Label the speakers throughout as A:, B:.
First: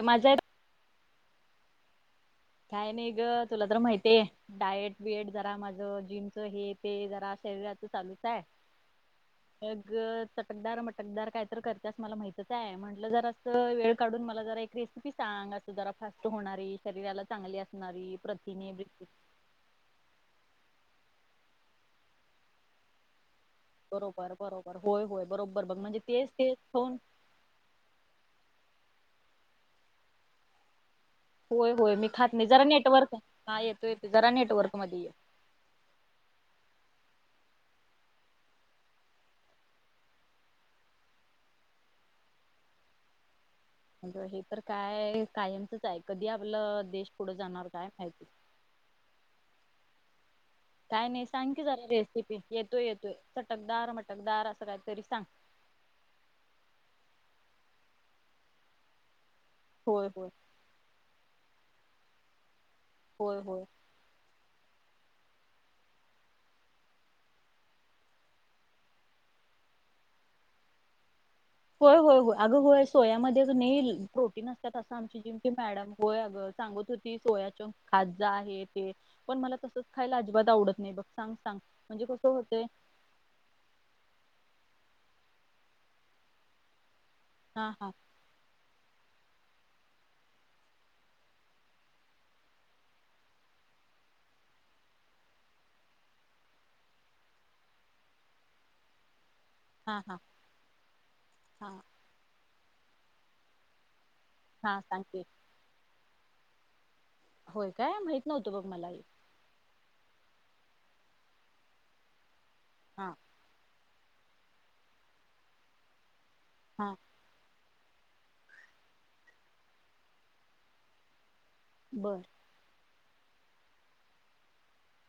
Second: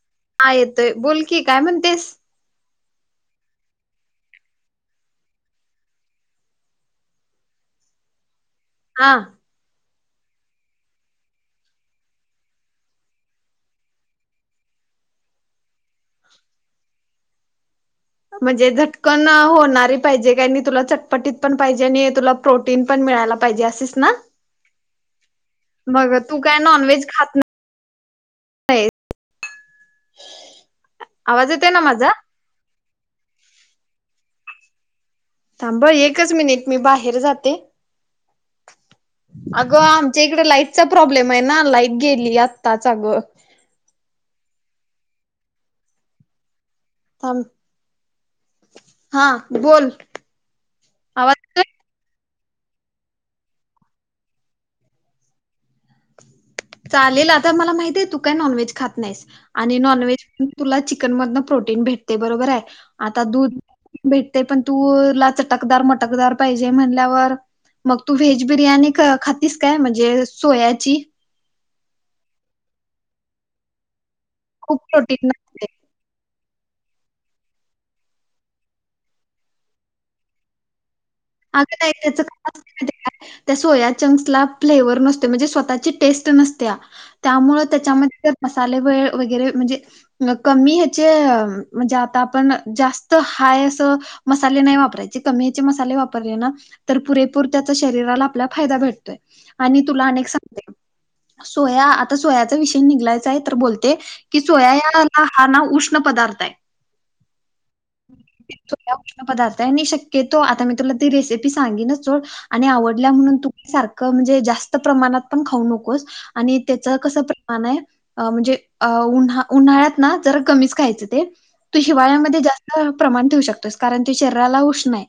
A: माझा आहे
B: हा येतोय बोल की काय म्हणतेस.
A: काय नाही गं तुला तर माहीतय, डायट बियट जरा माझं जिमच हे ते जरा शरीराच चालूचे.
B: हा.
A: चटकदार, मटकदार काय तर करतीयास मला माहितच आहे, म्हटलं जर असं वेळ काढून मला जरा एक रेसिपी सांग अस जरा फास्ट होणारी शरीराला चांगले अस
B: म्हणजे झटकन होणारी पाहिजे, काय मी तुला चट पटीत पण पाहिजे आणि तुला प्रोटीन पण मिळायला पाहिजे असेच ना
A: बरोबर बरोबर होय होय बरोबर बघ म्हणजे
B: मग
A: तेच
B: तू
A: तेच
B: काय
A: खाउन
B: नॉनव्हेज ट. [inaudible]
A: होय होय मी खात नाही जरा नेटवर्क हा येतो येतो जरा नेटवर्क मध्ये ये.
B: थांब एकच मिनिट मी बाहेर जाते अगं आमच्या इकड लाईटचा प्रॉब्लेमे ना लाईट गेली आताच अगं.
A: म्हल हे तर काय कायमचच आहे कधी आपलं देश पुढे जाणार काय माहिती
B: हा बोल
A: काय नाही सांग
B: आवाज
A: की जरा रेसिपी येतोय येतोय चटकदार मटकदार असं काहीतरी सांग
B: चालेल आता मला माहिती आहे तू काय नॉनव्हेज खात नाहीस आणि
A: होय
B: नॉनव्हेज
A: होय
B: तुला चिकन मदनं प्रोटीन भेटते बरोबर आहे आता
A: होय
B: दूध
A: होय
B: भेट ते पण तू ला चटकदार मटकदार पाहिजे म्हणल्यावर मग तू व्हेज बिर्याणी खातीस काय म्हणजे सोयाची
A: होय होय होय अगं होय सोयामध्ये कनी नसतात
B: खूप
A: असं आमची
B: प्रोटीन
A: जिम ची
B: असते
A: मॅडम होय आग सांगत सोयाच्या खाजा आहे ते पण मला तसच खायला अजिबात आवडत नाही बघ सांग सांग
B: अग नाही
A: म्हणजे
B: त्याच
A: कसं
B: का
A: होतंय
B: त्या सोया चंक्स ला फ्लेवर नसत म्हजे स्वतःची टेस्ट नसत्या त्यामुळे
A: हा हा
B: त्याच्यामधे मसाले ज मसाले वेळ वगैरे म्हणजे कमी हेचे म्हणजे आता आपण जास्त हाय असे मसाले नाही वापरायचे कमी हेचे मसाले वापरायचे पुरेपूर त्या शरीराला आपला फायदा भेतोय आणि
A: हा
B: तुला
A: हा
B: अनेक सांगते
A: हा
B: सोया आता सोया विषय निघालाच आहे तर बोलते की
A: हा सांगते
B: सोयाला हा नाव उष्म पदार्थ हाय.
A: होय काय माहित नव्हतं बघ
B: स
A: मला हे
B: उष्ण पदार्थ हाय आणि शक्य तो आता मी तुला ती रेसिपी सांगीनच सोड आणि आवडल्या
A: हा
B: म्हणून तुमी सारख म्हणजे जास्त प्रमाणात पण खाऊ नकोस. आणि त्याच
A: हा
B: कसं प्रमाण आहे. म्हणजे उन्हा उन्हाळ्यात ना जरा कमीच खायचं ते तू
A: बर
B: हिवाळ्यामध्ये जास्त प्रमाण ठेवू शकतेस कारण ते शरीराला उष्ण हाय.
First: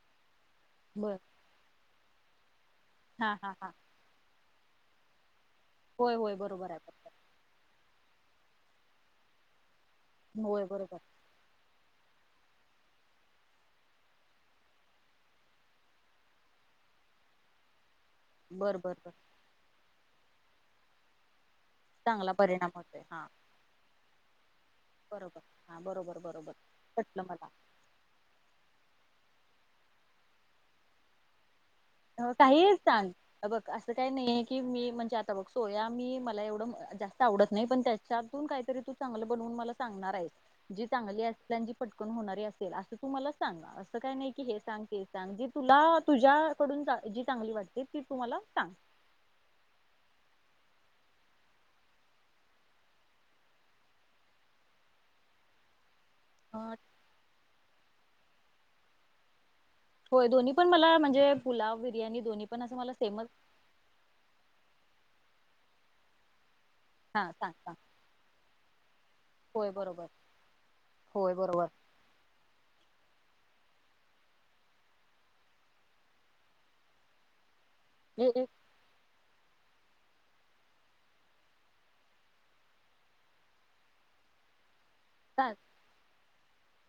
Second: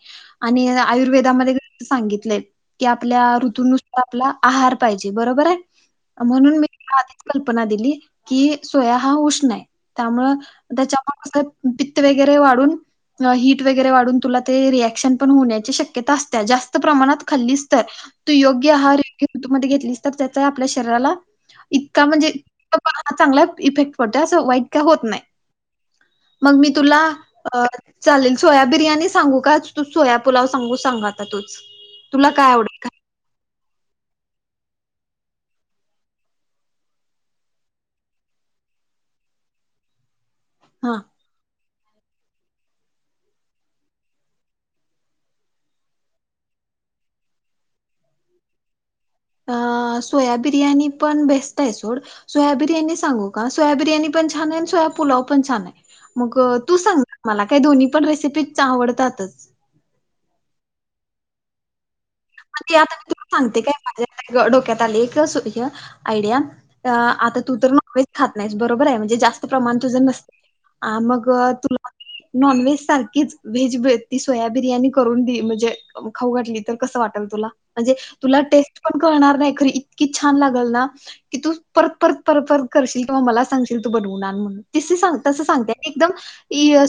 A: बर
B: आयुर्वेदामध्ये सांगितलेय की आपल्या
A: हा हा हा
B: ऋतूनुसार आपला आहार पाहिजे बरोबर आहे.
A: होय होय
B: म्हणून मी
A: बरोबर आहे बरोबर
B: आधीच कल्पना दिली. कि सोया हा उष्ण आहे. त्यामूळ
A: होय बरोबर
B: त्याच्यामूळ कस ट वगैरे वाढून हीट वगैरे वाढून तुला ते रिएक्शन पण होण्या शक्यता असतीया जास्त प्रमाणात खाल्लीस तर तू योग्य
A: बर बर
B: आहार
A: बर
B: मध्ये घेतलीस तर त्याचा आपल्या शरीराला इतका म्हणजे
A: चांगला परिणाम होतोय
B: हा चांगला इफेक्ट [unintelligible] होत नाही
A: बरोबर हा बरोबर बरोबर
B: मग मी तुला
A: पटलं मला
B: चालेल सोया बिर्याणी सांगू का? तु सोया पुलाव सांगू सांग आता तूच तुला
A: हो
B: काय
A: काहीही
B: आवडेल का
A: सांग हे बघ असं काही नाहीय आहे की मी म्हणजे आता बघ सोया मी मला एवढं जास्त आवडत नाही. पण त्याच्यातून काहीतरी तू चांगलं बनवून मला सांगणार आहेस. जी
B: हा
A: चांगली असल्याने पटकन होणारी असेल असं तू मला सांग असं काही नाही की हे सांग ते सांग जे तुला तुझ्या कडून जी चांगली वाटते ती तु मला सांग.
B: अ सोयाबिर्याणी पण बेस्ट आहे सोड सोयाबिर्याणी सांगू का? सोयाबिर्याणी पण छान आहे. आणि सोयापुलाव पण छान आहे. मग
A: अ,
B: तू सांग ना मला काही दोन्ही पण रेसिपी आवडतातच.
A: होय दोन्ही पण मला म्हणजे पुुलाव
B: मग ते आता [unintelligible] सांगते काय माझ डोक्यात आलंय एक आइडिया
A: हा
B: आता
A: सांग
B: तू तर
A: सांग
B: नॉनव्हेज खात नाहीस बरोबर आहे म्हणजे जास्त
A: होय
B: प्रमाण तुझं
A: बरोबर
B: नसत मग
A: होय बरोबर
B: तुला नॉनव्हेज सारखीच व्हेज ती सोया बिर्याणी करून दि म्हणजे खाऊ वाठली तर कसं वाटत तुला म्हणजे
A: हे-
B: तुला
A: हे-
B: टेस्ट पण करणार नाही खरी इतकी छान लागल ना की तू परत परत परत परत करशील किंवा मला सांगशील तू बनवणार म्हणून तस सांग तस
A: चा-
B: सांगते एकदम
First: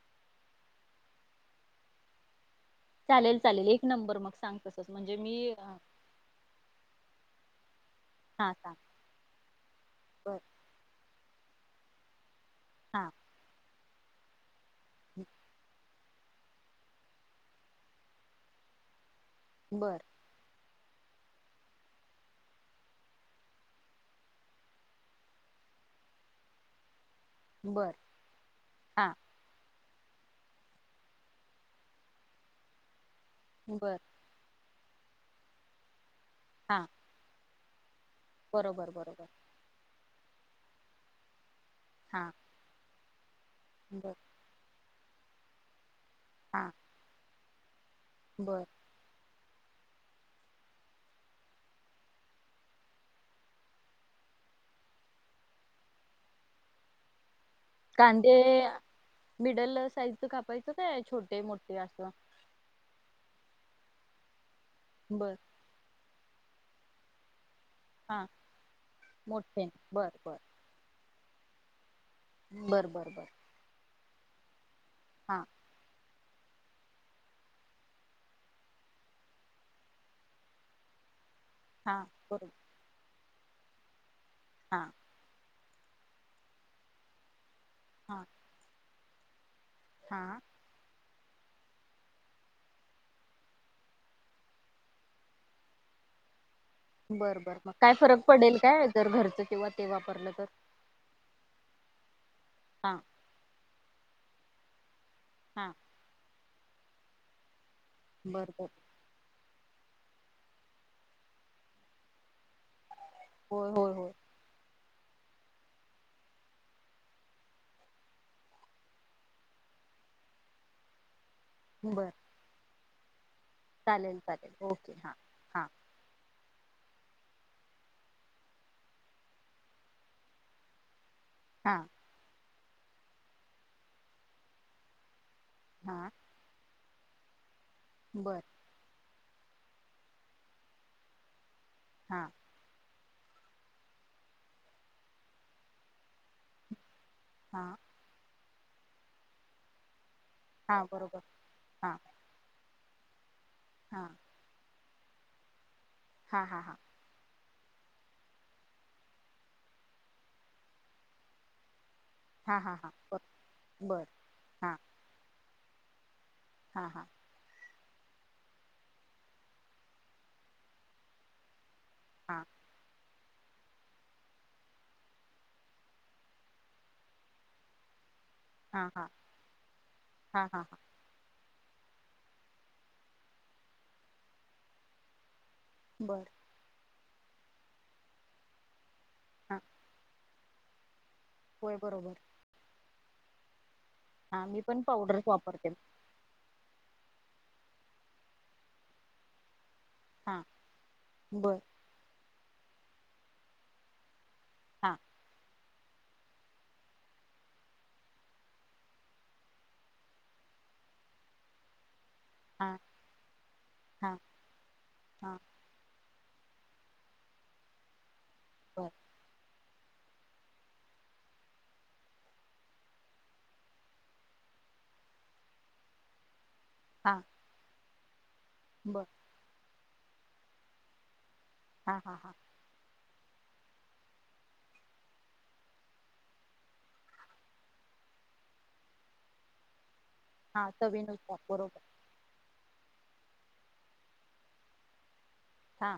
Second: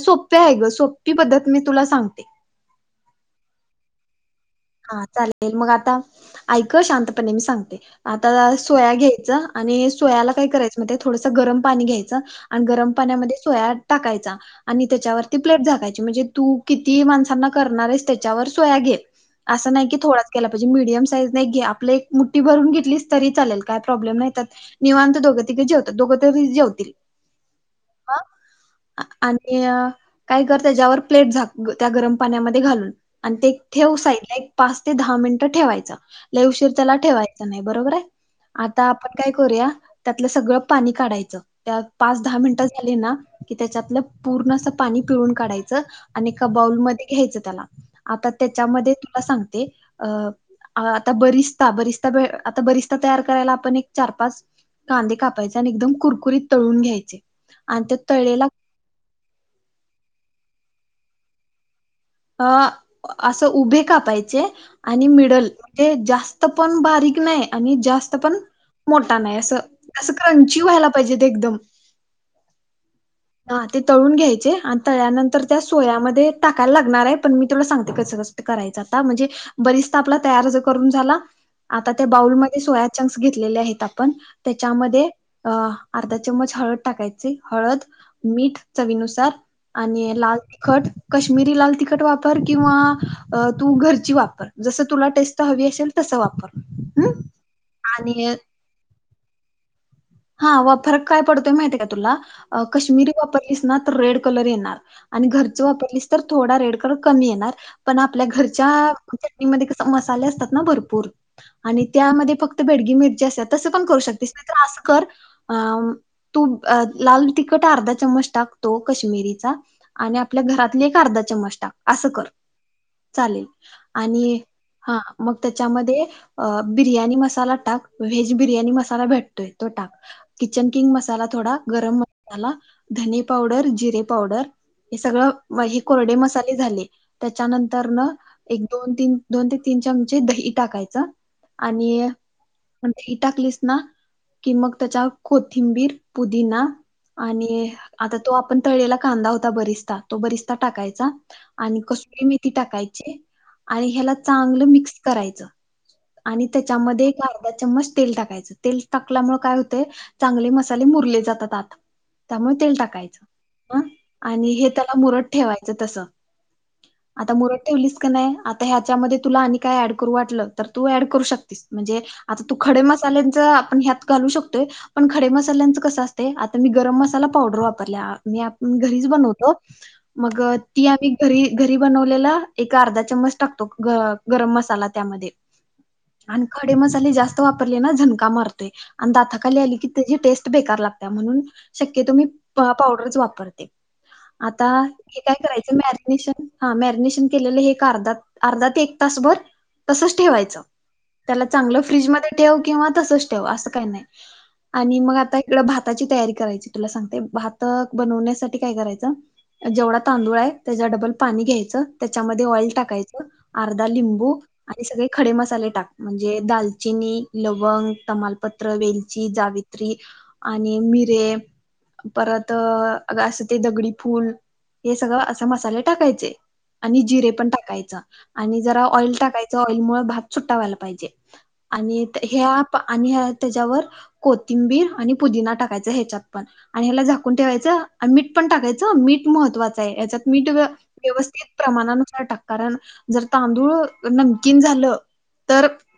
B: सोप्या आहे ग सोपी पद्धत मी तुला सांगते.
A: चालेल चालेल एक नंबर मग सांग तसच
B: हा
A: म्हणजे मी
B: चालेल मग
A: अ,
B: आता ऐक शांतपणे मी सांगतो. ते आता
A: हा सांग
B: सोया घ्यायचं आणि सोयाला
A: बर
B: काय करायचं म ते थोड गरम पाणी घ्यायच. आणि गरम
A: हा
B: पाण्यामध्ये सोया टाकायचा. आणि त्याच्यावरती प्लेट झागकायची म्हणजे तू किती मानसाना करणार आहेस त्याच्यावर सोया घे असं नाही की
A: बर
B: थोडाच केला म्हणजे मीडयम साईज नाही घे आपलं एक मुठी भरून घेतली तरी चालेल काय प्रॉब्लेम नाहीतात निवांत दोघं त जे दोघ तरी जेतील
A: बर
B: ह
A: हा
B: आणि काय कर त्याच्यावर प्लेट झा त्या गरम पाण्यामध्ये घालून आणि ते
A: बर
B: ठेऊसाय पाच ते दहा मिनिट ठेवायचं लय उशीर
A: हा
B: त्याला ठेवाय च नही नाही बरोबर आहे आता
A: बरोबर
B: आपण
A: बरोबर
B: काय करूया त्यातलं सगळं पाणी काढायचं त्यात पाच
A: हा
B: दहा मिनिटं झाली ना कि त्याच्यातलं
A: बर
B: पूर्ण असं पाणी पिळुन काढायचं आणि एका
A: हा
B: बाऊलमध्येध्ये घ्यायचं त्याला आता
A: बर
B: त्याच्यामध्ये सांगते अं अं आता बरिस्ता बरिस्ता, आता बरिस्ता तयार करायला आपण एक चार पाच कांदे कापायचे आणि एकदम कुरकुरीत तळून घ्यायचे. आणि त्या
A: कांदे
B: तळलेला
A: मिडल साईज कापायचं काय छोटे मोठे अस
B: अ असं उभे कापायचे आणि
A: बर
B: मिडल म्हणजे जास्त तर पण बारीक नाही आणि जास्त
A: हा
B: पण मोठा नाही, अस
A: मोठे
B: अस
A: बर बर
B: क्रंची व्हायला पाहिजेत एकदम
A: बर बर बर
B: हा ते तळून घ्यायचे अन
A: हा
B: तळल्यानंतर त्या सोयामध्ये टाकायला लागणार आहे, पण मी तुला सांगते कसं कसं ते करायचं आता म्हणजे, बरिस्ता आपला तयार जर करून झाला आता
A: हा
B: त्या बाउल
A: बरोबर
B: मध्ये सोया चंक घेतलेले आहेत आपण
A: हा
B: त्याच्यामध्ये अ अर्धा चमच हळद टाकायची हळद
A: हा
B: मीठ चवीनु [unintelligible] आणि लाल
A: हा
B: तिखट कश्मीरी लाल तिखट वापर किंवा अ तू घरची वापर जसं तुला टेस्ट हवी असेल तसं वापर. हम्
A: बर बर मग काय फरक
B: आणि
A: पडेल काय? जर घरचं किंवा ते वापर
B: हा व फरक काय पडतोय माहितीय का तुला,
A: हा
B: काश्मीरी वापरलीस ना तर रेड कलर येणार आणि घरच
A: हा
B: वापरलीस तर थोडा रेड कलर कमी येणार पण आपल्या
A: बर बर
B: घरच्या चटणी कस मध्ये मसाले असतात ना भरपूर, आणि त्यामध्ये फक्त बेडगी मिरची असत तसं
A: होय
B: पण
A: होय
B: करू
A: होय
B: शकतेस नाही तर असं कर अं तू लाल तिखट अर्धा चम्मच टाक तो कश्मिरीचा आणि आपल्या घरातली एक अर्धा चम्मच टाक, असं
A: बर
B: कर चालेल.
A: चालेल
B: आणि
A: चालेल ओके
B: हा मग
A: हा
B: त्याच्यामध्ये अं बिर्याणी मसाला टाक, व्हेज बिर्याणी मसाला भेटतोय. तो टाक, किचन किंग मसाला मसाला थोडा,
A: हा
B: गरम मसाला. धने पावडर, जिरे पावडर, हे सगळं. व हे
A: हा
B: कोरडे मसाले झाले. त्याच्या नंतर नंतर न
A: बर
B: एक, दोन, तीन दोन ते तीन चमचे दही टाकायचं. आणि
A: हा
B: म दही टाकलीस ना कि मग त्याच्यात कोथिंबीर, पुदिना आणि
A: हा
B: आता तो आप पण तळलेला कांदा होता बरीचता तो बरिचता
A: हा
B: टाकायचा
A: बरोबर
B: आणि
A: हां
B: कस्तुरी मेथी टाका जे आणि ह्याला
A: हां
B: चांगलं मिक्स करायचं. आणि
A: हां हां हां
B: त्याच्यामध्ये एक आर एक चम्मच तेल टाकायचं तेल टाकल्यामुळ काय होते चांगले मसाले मुरले जातात आत. त्यामुळ
A: हां
B: तेल
A: हां हां ब
B: टाकायचं ह
A: बरं
B: आणि हे
A: हां
B: त्याला मुरत ठेवाय म्हणजे तसं
A: हां हां
B: आता मुरत ठेवलीस का नाही आता ह्याच्यामध्ये तुला आणि काय ऍड करू वाटलं तर तू ऍड करू शकतीस. म्हणजे आता
A: हां
B: तू खडे मसाले [unintelligible] आपण ह्यात घालू शकतोय पण खडे मसाल्यांचं कसं असतंय आता मी गरम मसाला पावडर वापरल्या मी आपण
A: हां
B: घरीच
A: हां
B: बनवतो मग
A: हां हां हां
B: ती आम्ही घरी घरी बनवलेला एक अर्धा चम्मच टाकतो ग गरम मसाला त्यामध्ये
A: बरं
B: आणि खडे म [unintelligible] जास्त वापरली ना झनका मार तय. आणि
A: हां
B: दाताखाली आली की तेची टेस्ट बेकार लाग त्या म्हणून
A: होय
B: शक्यतो
A: बरोबर
B: मी प पावडरच वापरते.
A: हां मी
B: आता
A: पण
B: हे
A: पावडरच
B: काय
A: वापरते
B: करायचं मॅरीनेशन हां मॅरीनेशन [unintelligible] केलेलं एक अर्धा अर्धा ते एक तासभर. तसंच
A: हां
B: ठेवायचं त्याला
A: बरं
B: चांगलं फ्रीजमध्ये ठेव किंवा तसंच ठेव असं काही नाही.
A: हां
B: आणि मग आता एक इकड भाताची तयारी करायची तुला सांगते, भात बनवण्यासाठी काय करायचं, जेवढा तांदूळ आहे त्याच्या डब्बल पाणी घ्यायचं. त्याच्यामध्ये ऑइल
A: हां
B: टाकायचं, अर्धा
A: हां
B: लिंबू आणि सगळे खडे
A: हां
B: मसाले टाक. म्हणजे दालचिनी, लवंग. तमाल पत्र,
A: बरं
B: वेलची जावी त्रि, आणि मिरे, परत असं ते दगडी फूल हे सगळं असा मसाले टाकायचे. आणि
A: हां
B: जिरे पण टाकायच. आणि जरा
A: बरं
B: ऑइल टाकायचं. ऑईल मुळ भात सुट्टा व्हायला पाहिजे.
A: हां
B: आणि
A: हां हां
B: ह्या आणि ह्या त्याच्यावर कोथिंबीर आणि पुदिना टाकायचा, ह्याच्यात पण आणि ह्याला झाकून ठेवायचं, मीठ पण टाकायचं मीठ महत्त्वाचं आहे या्याच्यात. मीठ
A: हां चवीनुसार
B: व्यवस्थित
A: बरोबर
B: प्रमाणानुसार टाक कारण जर तांदूळ नमकीन झालं तर
A: हां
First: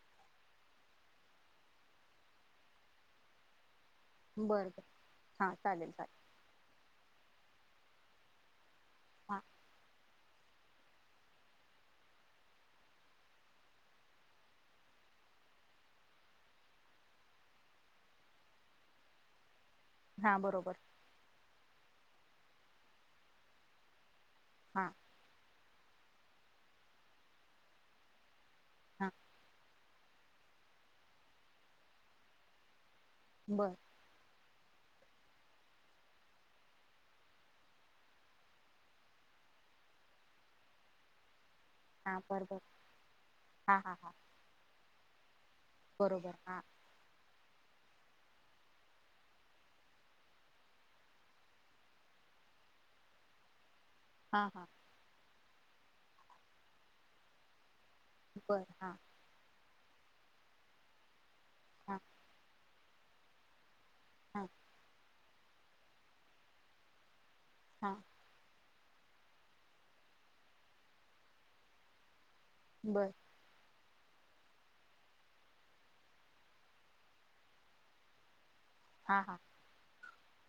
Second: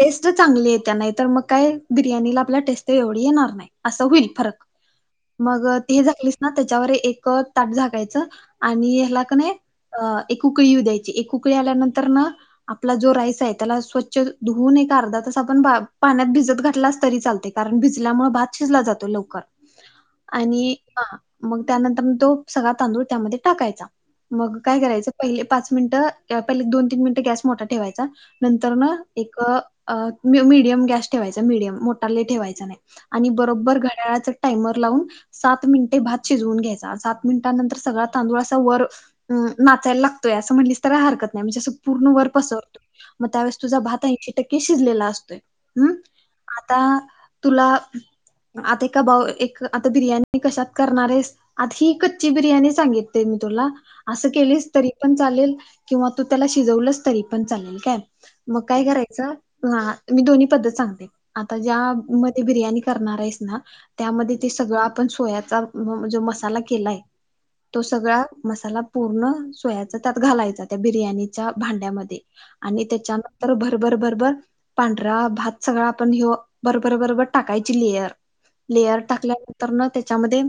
B: टेस्ट चांगली य त्या नाही [unintelligible] तर मग काय बिर्याणीला आपल्या टेस्ट एवढी येणार नाही असं होईल
A: बरं
B: फरक
A: बरं हां
B: मग
A: चालेल
B: ते
A: चालेल
B: झालीस ना त्याच्यावर एक ताट झाकायचं आणि ह्याला की
A: हां
B: नाही अ एक कुकळी येऊ द्यायची एक कुकळी आल्यानंतर ना आपला जो राईस आहे त्याला स्वच्छ धुवून एक अर्धा तास आपण बा पाण्यात भिजत घातला तरी चालते कारण भिजल्यामुळे भात शिजला जातो लवकर
A: हां
B: आणि
A: बरोबर
B: ह मग त्यानंतर तो सगळा तांदूळ त्यामध्ये टाकायचा मग काय
A: हां
B: करायचं पहिले पाच मिनि दोन तीन मिनट गॅस मोठा ठेवायचा नंतर ना
A: हां
B: एक अ मीडियम गॅस ठेवायचा मिडयम मोठा लय ठेवायचं नाही आणि
A: बरं
B: बरोबर घड्याळाच टायमर लावून सात मिनिटे भात शिजून घ्यायचा सात मिनिटानंतर सगळा तांदूळा वर नाचायला लागतोय असं म्हटलं तरी हरकत नाही म्हणजे पूर्ण
A: हां
B: वर
A: बरं बरं
B: पसरतो, मग त्यावेळेस तुझा
A: हां हां
B: भात
A: हां
B: ऐंशी टक्के शिजलेला असतो. असतोय हम्
A: बरोबर हा
B: आता तुला आता एका एक बा आता बिर्याणी कशात करणारेस आता ही कच्ची बिर्याणी सांगितते मी तुला असं
A: हां
B: केलीस तरी पण चालेल किंवा तू त्याला शिजवलंस तरी पण चालेल, काय मग
A: बरं
B: काय
A: हां
B: करायचं हा मी दोनी पद्धत सांगते. आता ज्या
A: हां
B: मध्ये बिर्याणी करणारयस ना, त्यामध्ये
A: हां
B: ते सगळं आपण सोयात [unintelligible] म्हणजे मसाला केलाय तो
A: हां
B: सगळा मसाला पूर्ण, सोयाच त्यात घालायचा, त्या बिर्याणीच्या भांड्यामध्ये आणि
A: बरं
B: त्याच्यानंतर भ बरं बरं बरं पांढरा भात सगळा आपण ह्यो बरं बरं बरं बरं टाकायची, लेयर लेअर
A: हां हां
B: टाकल्यानंतरनं त्या त्याच्यामध्ये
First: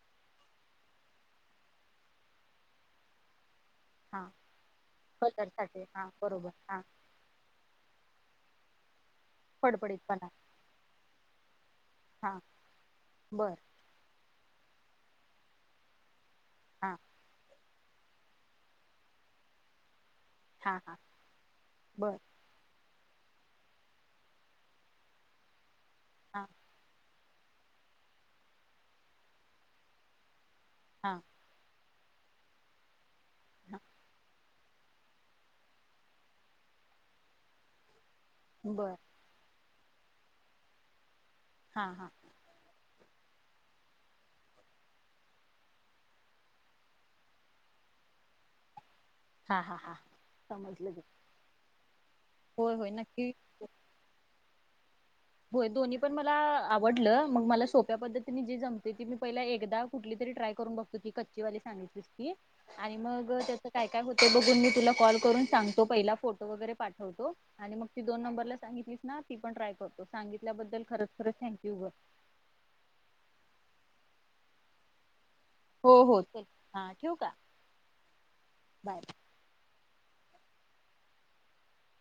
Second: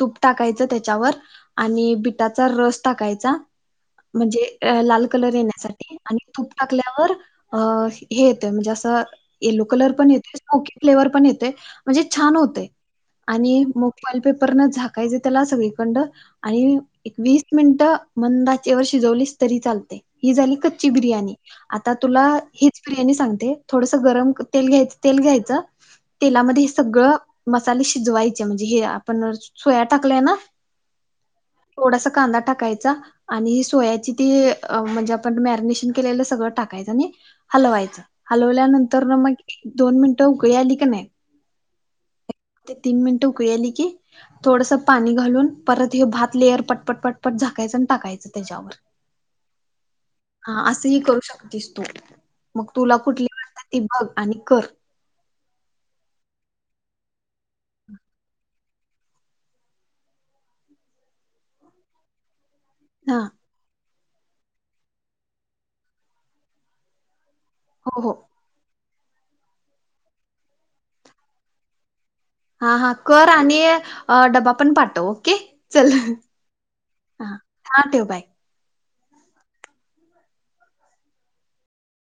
B: तूप टाकायचं त्याच्यावर आणि बिटाचा रस टाकायचा
A: हां
B: म्हणजे लाल
A: कलरसाठी
B: कलर येण्यासाठी
A: हां
B: आणि
A: बरोबर
B: तूप
A: हां
B: टाकल्यावर अ हे ते म्हणजे असं यलो कलर पण
A: फडफडीतपणा
B: येतोय स्मोकी फ्लेवर पण येतोय. ते म्हणजे छान!
A: हां
B: होतयं,
A: बर
B: आणि [unintelligible] वरण झाकायच त्याला सगळीकंड आणि
A: हां
B: एक, वीस मिन मंद आचेवर शिजवलीस तरी चालतयं ही झाली
A: हां
B: कच्ची
A: हां
B: बिर्याणी, आता
A: बर
B: तुला हीच बिर्यानी सांग. ते थोडसं गरम ते घ्यायच तेल घ्यायचं
A: हां
B: तेलामध्ये हे सगळं मसाले शिजवायचे, म्हणजे हे आपण सोया टाकलेय ना?
A: हा
B: थोडासा कांदा टाकायचा. आणि
A: हां
B: सोयाची ती अ म्हणजे आपण मॅरिनेशन केलेलं सगळं टाकायचं नी हलवायचं. हलवल्या
A: बर
B: नंतर ना म दोन मिनिट उकळी आली का नाही?
A: हा हा
B: ते तीन मिनिटं उकळी आली की थोडस पाणी घालून परत हे भात लेअर पटपट पट झाकायचं आणि टाकायचं त्याच्यावर.
A: हां हां हां
B: हा
A: समजलं
B: असंही
A: की
B: करू शकतीस, तू मग
A: होय होय
B: तुला कुठली
A: नक्की
B: तिळ त्या ती बघ आणि कर.
A: होय दोन्ही पण मला आवडलं. मग मला सोप्या पद्धतीने जे जम ते की मी पहिल्या एकदा कुठली तरी ट्राय करून बघतो. ती कच्चीवाली सांगितलीस ती. आणि
B: हा
A: मग त्याच काय? काय होतय, ते बघून मी तुला कॉल करून सांगतो. पहिला फोटो वगैरे पाठवतो. आणि मग
B: हो
A: ती
B: हो
A: दोन नंबरला सांगितली ना ती पण ट्राय करतो. सांगितल्याबद्दल खरचं खरचं थँक्यू ग.
B: हा हा कर आणि डबा पण पाठव. ओके.. चल
A: हो हो चल हां ठेवू का
B: हा ठेव. बाय.
A: बाय.